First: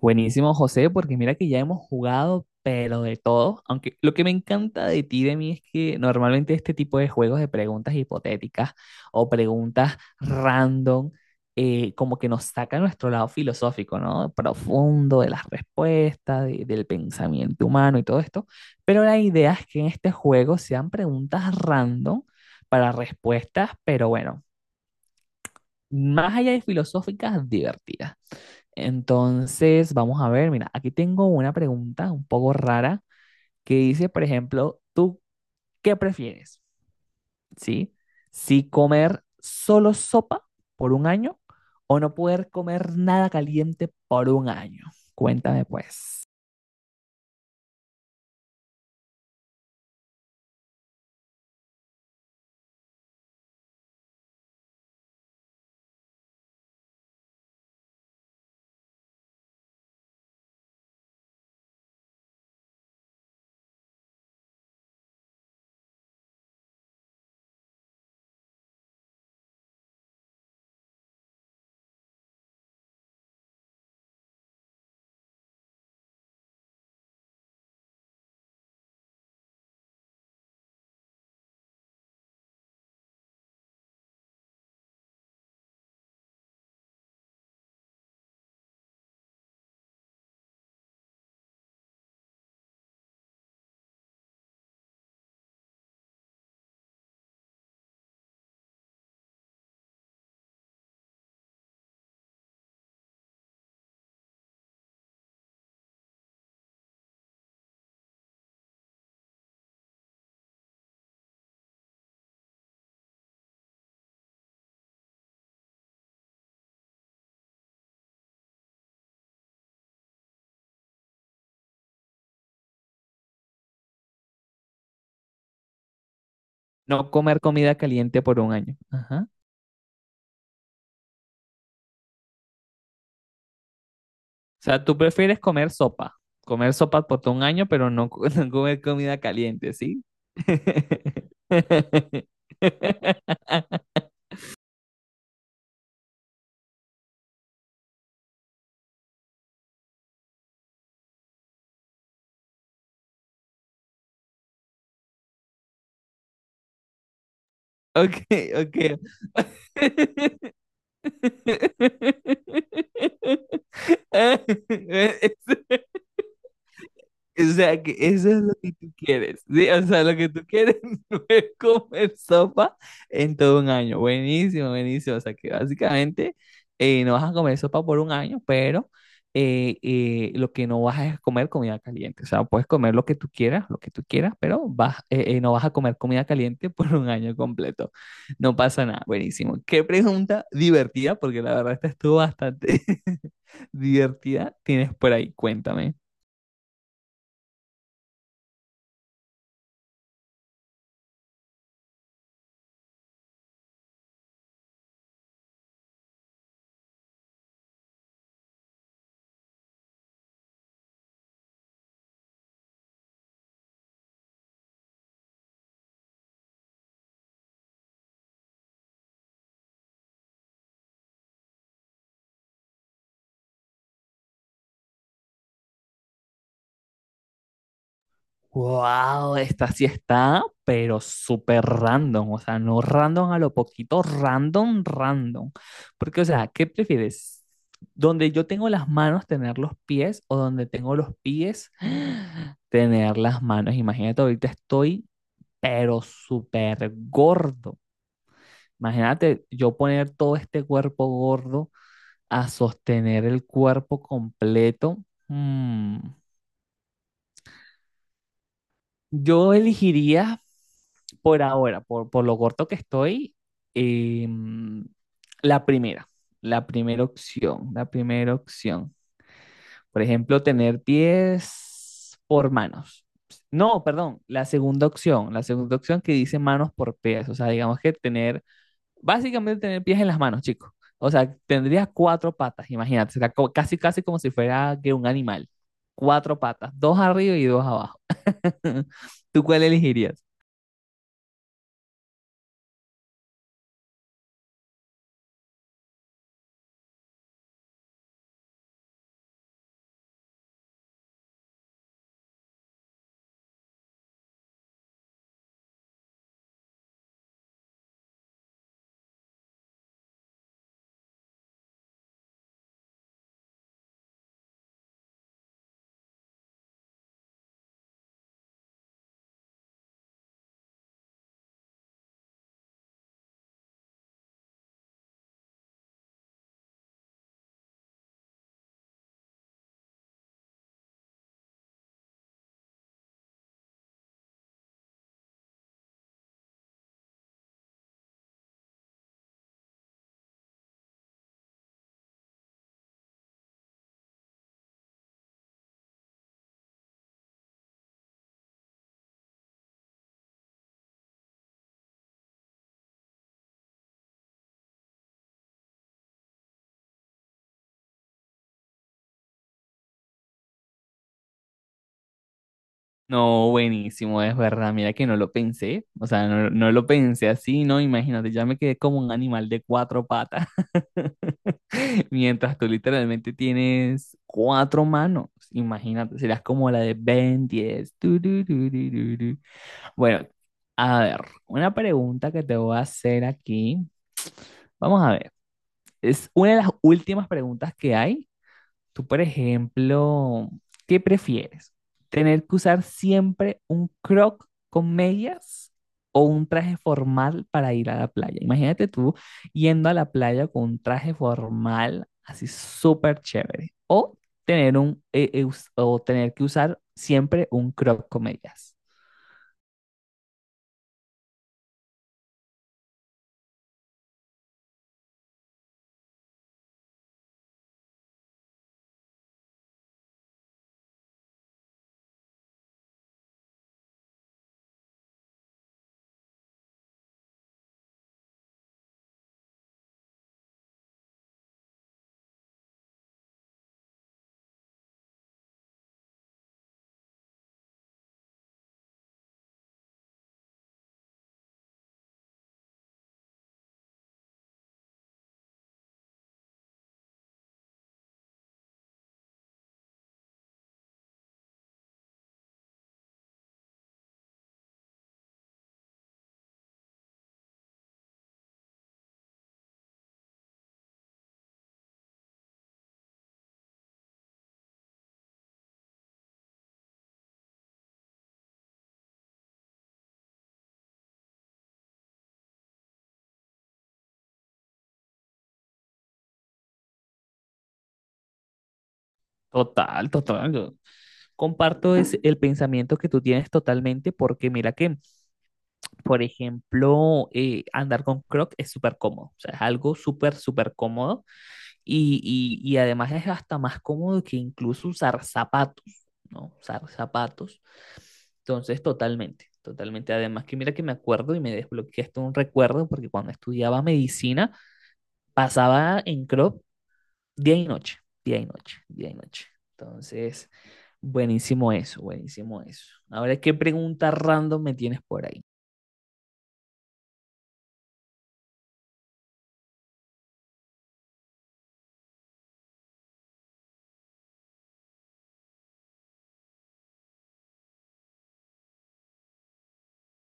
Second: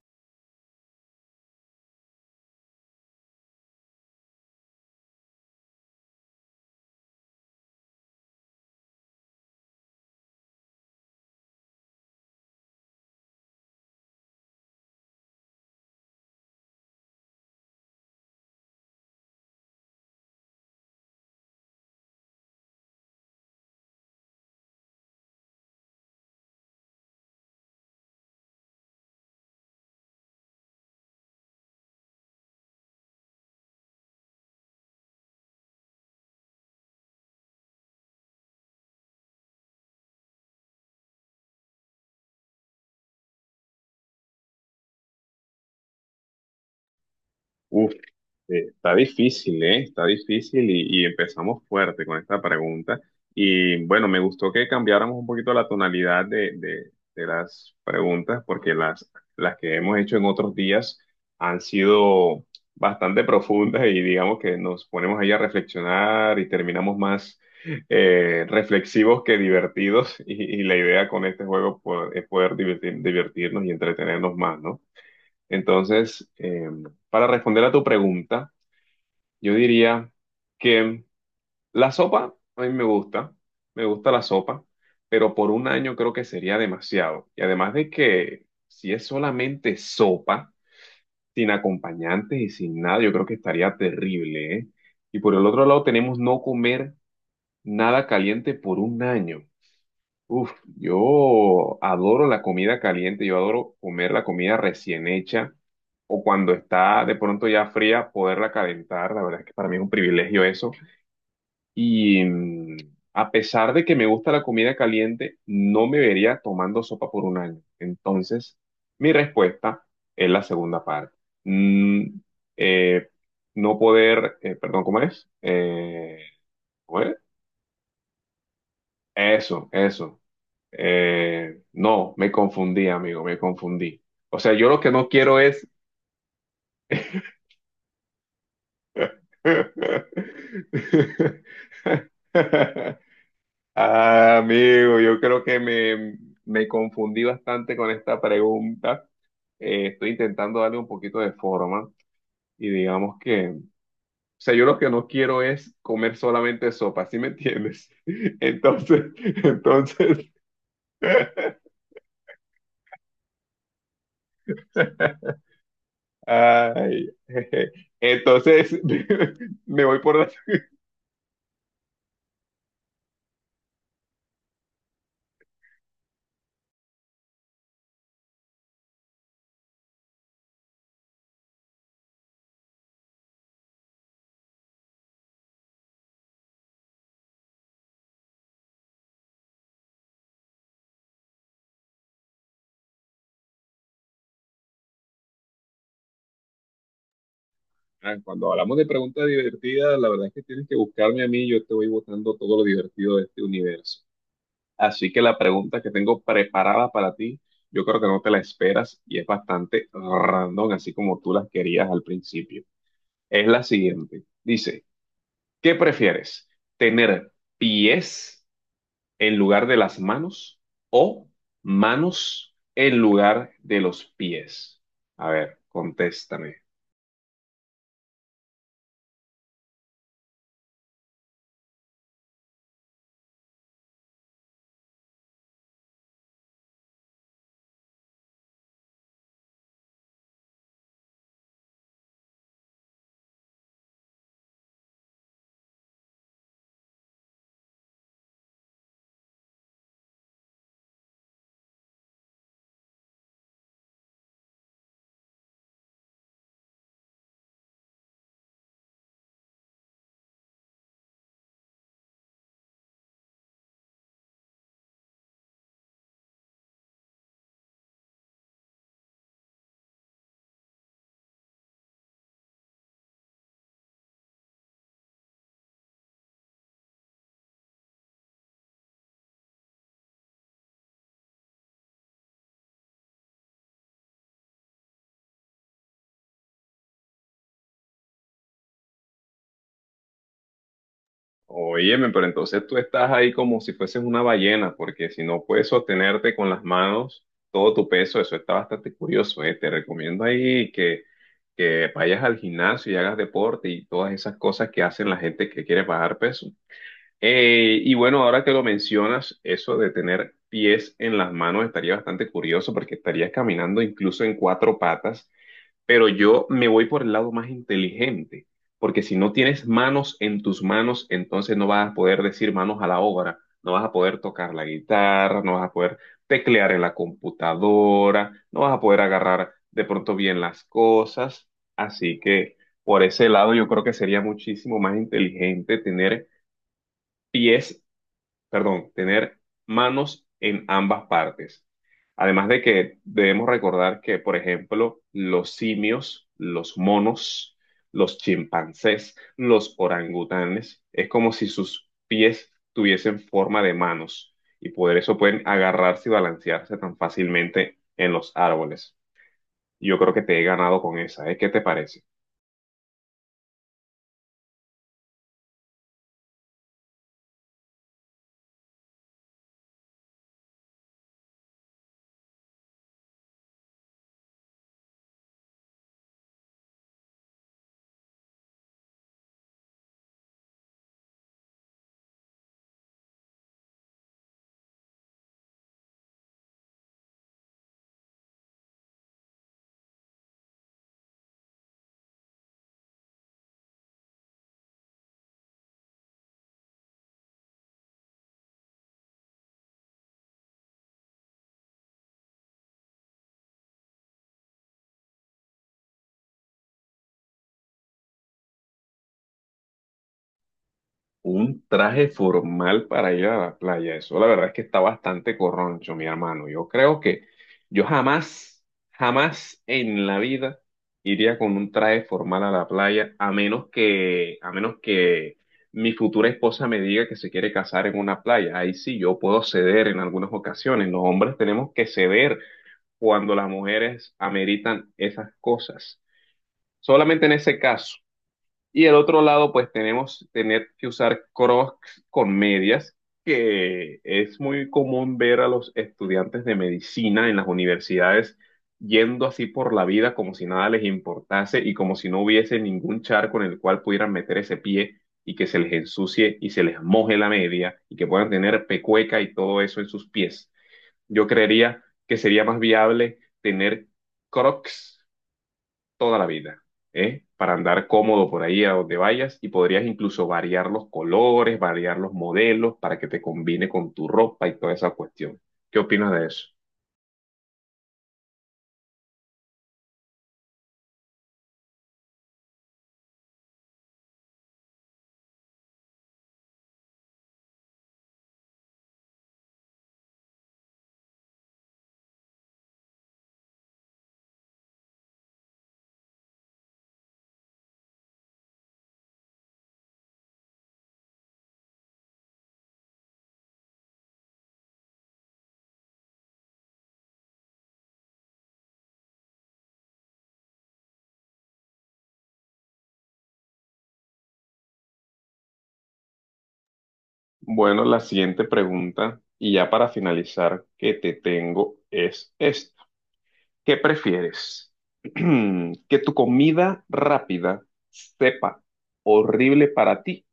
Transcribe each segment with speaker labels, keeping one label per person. Speaker 1: Buenísimo, José, porque mira que ya hemos jugado, pero de todo. Aunque lo que me encanta de ti, y de mí, es que normalmente este tipo de juegos de preguntas hipotéticas o preguntas random, como que nos saca nuestro lado filosófico, ¿no? Profundo de las respuestas, del pensamiento humano y todo esto. Pero la idea es que en este juego sean preguntas random para respuestas, pero bueno, más allá de filosóficas, divertidas. Entonces, vamos a ver, mira, aquí tengo una pregunta un poco rara que dice, por ejemplo, ¿tú qué prefieres? ¿Sí? Si comer solo sopa por un año o no poder comer nada caliente por un año. Cuéntame pues.
Speaker 2: Uf, está difícil, ¿eh? Está difícil y empezamos fuerte con esta pregunta. Y bueno, me gustó que cambiáramos un poquito la tonalidad de las preguntas porque las que hemos hecho en otros días han sido bastante profundas y digamos que nos ponemos ahí a reflexionar y terminamos más reflexivos que divertidos y la idea con este juego es poder divertirnos y entretenernos más, ¿no? Entonces, para responder a tu pregunta, yo diría que la sopa a mí me gusta la sopa, pero por un año creo que sería demasiado. Y además de que si es solamente sopa, sin acompañantes y sin nada, yo creo que estaría terrible, ¿eh? Y por el otro lado tenemos no comer nada caliente por un año. Uf, yo adoro la comida caliente, yo adoro comer la comida recién hecha o cuando está de pronto ya fría, poderla calentar. La verdad es que para mí es un privilegio eso. Y a pesar de que me gusta la comida caliente, no me vería tomando sopa por un año. Entonces, mi respuesta es la segunda parte. Mm, eh, no poder, perdón, ¿cómo es? ¿Cómo
Speaker 1: No
Speaker 2: es?
Speaker 1: comer comida caliente por un año. Ajá.
Speaker 2: Eso, eso. No, me confundí, amigo, me confundí. O sea,
Speaker 1: O
Speaker 2: yo lo
Speaker 1: sea,
Speaker 2: que
Speaker 1: tú
Speaker 2: no
Speaker 1: prefieres
Speaker 2: quiero es...
Speaker 1: comer sopa por todo un año, pero no, no comer comida caliente, ¿sí?
Speaker 2: Ah, amigo, yo creo que me confundí bastante con esta pregunta. Estoy intentando darle un poquito de forma y digamos que, o sea, yo lo que no quiero es comer solamente sopa, ¿sí me entiendes?
Speaker 1: Ok, ok.
Speaker 2: Entonces, entonces...
Speaker 1: Es-
Speaker 2: Ay,
Speaker 1: o
Speaker 2: jeje.
Speaker 1: sea, que eso es lo
Speaker 2: Entonces,
Speaker 1: que tú quieres. Sí, o
Speaker 2: me voy
Speaker 1: sea, lo
Speaker 2: por
Speaker 1: que
Speaker 2: la...
Speaker 1: tú quieres no es comer sopa en todo un año. Buenísimo, buenísimo. O sea, que básicamente no vas a comer sopa por un año, pero lo que no vas a es comer comida caliente. O sea, puedes comer lo que tú quieras, lo que tú quieras, pero vas, no vas a comer comida caliente por un año completo. No pasa nada. Buenísimo. Qué pregunta divertida, porque la verdad esta estuvo bastante divertida. Tienes por ahí, cuéntame.
Speaker 2: Cuando hablamos de preguntas divertidas, la verdad es que tienes que buscarme a mí, yo te voy botando todo lo divertido de este universo. Así que la pregunta que tengo preparada para ti, yo creo que no te la esperas y es bastante random, así como tú las querías al principio. Es la siguiente. Dice, ¿qué prefieres? ¿Tener pies en lugar de las manos o manos en lugar de los pies? A ver, contéstame.
Speaker 1: Wow, esta sí está, pero súper random, o sea, no random a lo poquito, random, random. Porque, o sea, ¿qué prefieres? ¿Donde yo tengo las manos, tener los pies, o donde tengo los pies, tener las manos? Imagínate, ahorita estoy, pero súper gordo. Imagínate yo poner todo este cuerpo gordo a sostener el cuerpo completo. Mm. Yo elegiría por ahora, por lo corto que estoy, em, la primera, la primera opción, la primera opción. Por ejemplo, tener pies por manos. No, perdón, la segunda opción que dice manos por pies. O sea, digamos que tener, básicamente tener pies en las manos, chicos. O sea, tendrías cuatro patas, imagínate, será casi, casi como si fuera que un animal. Cuatro patas, dos arriba y dos abajo. ¿Tú cuál elegirías?
Speaker 2: Óyeme, pero entonces tú estás ahí como si fueses una ballena, porque si no puedes sostenerte con las manos todo tu peso, eso está bastante curioso, ¿eh? Te recomiendo ahí que vayas al gimnasio y hagas deporte y todas esas cosas que hacen la gente que quiere bajar peso. Y bueno, ahora que lo mencionas, eso de tener pies en las manos estaría bastante curioso porque estarías caminando incluso en cuatro patas, pero yo me voy por el lado más inteligente, porque si no tienes manos en tus manos, entonces no vas a poder decir manos a la obra, no vas a poder tocar la guitarra, no vas a poder teclear en la computadora, no vas a poder agarrar de pronto bien las cosas, así que por ese lado yo creo que sería muchísimo más inteligente tener pies perdón, tener manos en ambas partes. Además de que debemos recordar que, por ejemplo, los simios, los monos, los chimpancés, los orangutanes, es como si sus pies tuviesen forma de manos y por eso pueden agarrarse y balancearse tan fácilmente en los árboles. Yo creo que te he ganado con esa, ¿eh? ¿Qué te parece?
Speaker 1: No, buenísimo, es verdad. Mira que no lo pensé. O sea, no, no lo pensé así, ¿no? Imagínate, ya me quedé como un animal de cuatro patas, mientras tú literalmente tienes cuatro manos. Imagínate, serás como la de Ben 10. Tu, tu, tu, tu, tu, tu. Bueno, a ver, una pregunta que te voy a hacer aquí. Vamos a ver, es una de las últimas preguntas que hay. Tú, por ejemplo, ¿qué prefieres? ¿Tener que usar siempre un croc con medias o un traje formal para ir a la playa? Imagínate tú yendo a la playa con un traje formal así súper chévere. O tener un, o tener que usar siempre un croc con medias.
Speaker 2: Un traje formal para ir a la playa. Eso la verdad es que está bastante corroncho, mi hermano. Yo creo que yo jamás, jamás en la vida iría con un traje formal a la playa, a menos que mi futura esposa me diga que se quiere casar en una playa. Ahí sí, yo puedo ceder en algunas ocasiones. Los hombres tenemos que ceder cuando las mujeres ameritan esas cosas. Solamente en ese caso. Y el otro lado, pues tenemos tener que usar crocs con medias, que es muy común ver a los estudiantes de medicina en las universidades yendo así por la vida como si nada les importase y como si no hubiese ningún charco en el cual pudieran meter ese pie y que se les ensucie y se les moje la media y que puedan tener pecueca y todo eso en sus pies. Yo creería que sería más viable tener crocs toda la vida, ¿eh? Para andar cómodo por ahí a donde vayas y podrías incluso variar los colores, variar los modelos para que te combine con tu ropa y toda esa cuestión. ¿Qué opinas de eso?
Speaker 1: Total, total. Yo comparto el pensamiento que tú tienes totalmente, porque mira que, por ejemplo, andar con Croc es súper cómodo, o sea, es algo súper, súper cómodo y, y además es hasta más cómodo que incluso usar zapatos, ¿no? Usar zapatos. Entonces, totalmente, totalmente. Además que mira que me acuerdo y me desbloqueé esto un recuerdo, porque cuando estudiaba medicina pasaba en Crop día y noche, día y noche, día y noche. Entonces, buenísimo eso, buenísimo eso. Ahora, ¿qué pregunta random me tienes por ahí?
Speaker 2: Bueno, la siguiente pregunta, y ya para finalizar, que te tengo es esta. ¿Qué prefieres? ¿Que tu comida rápida sepa horrible para ti,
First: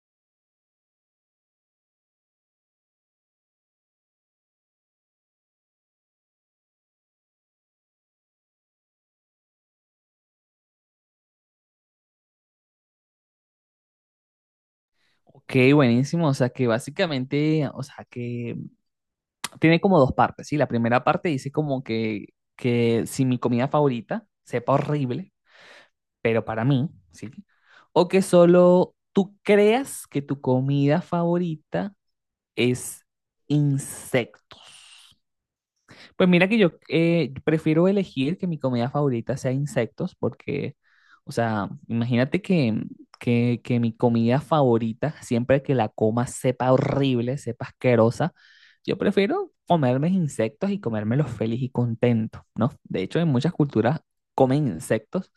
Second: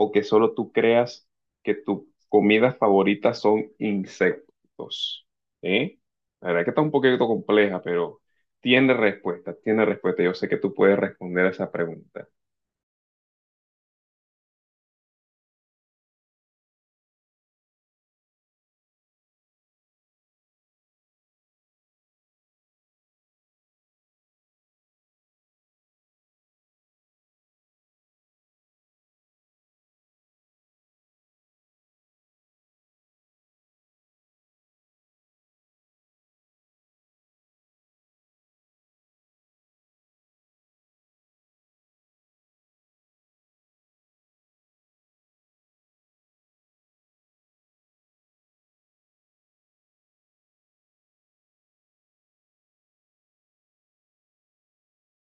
Speaker 2: o que solo tú creas que tu comida favorita son insectos? ¿Eh? La verdad que está un poquito compleja, pero tiene respuesta, tiene respuesta. Yo sé que tú puedes responder a esa pregunta.
Speaker 1: Ok, buenísimo. O sea que básicamente, o sea que tiene como dos partes, ¿sí? La primera parte dice como que si mi comida favorita sepa horrible, pero para mí, ¿sí? O que solo tú creas que tu comida favorita es insecto. Pues mira que yo prefiero elegir que mi comida favorita sea insectos porque, o sea, imagínate que, que mi comida favorita, siempre que la coma, sepa horrible, sepa asquerosa. Yo prefiero comerme insectos y comérmelos feliz y contento, ¿no? De hecho, en muchas culturas comen insectos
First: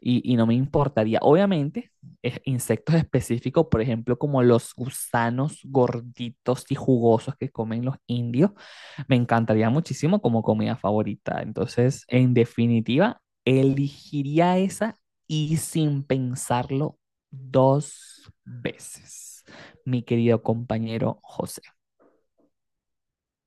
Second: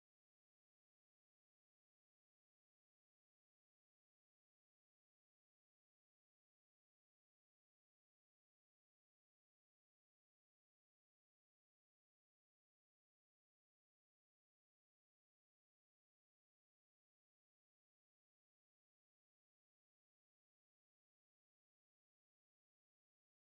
Speaker 1: y no me importaría. Obviamente, es insectos específicos, por ejemplo, como los gusanos gorditos y jugosos que comen los indios. Me encantaría muchísimo como comida favorita. Entonces, en definitiva, elegiría esa y sin pensarlo dos veces, mi querido compañero José.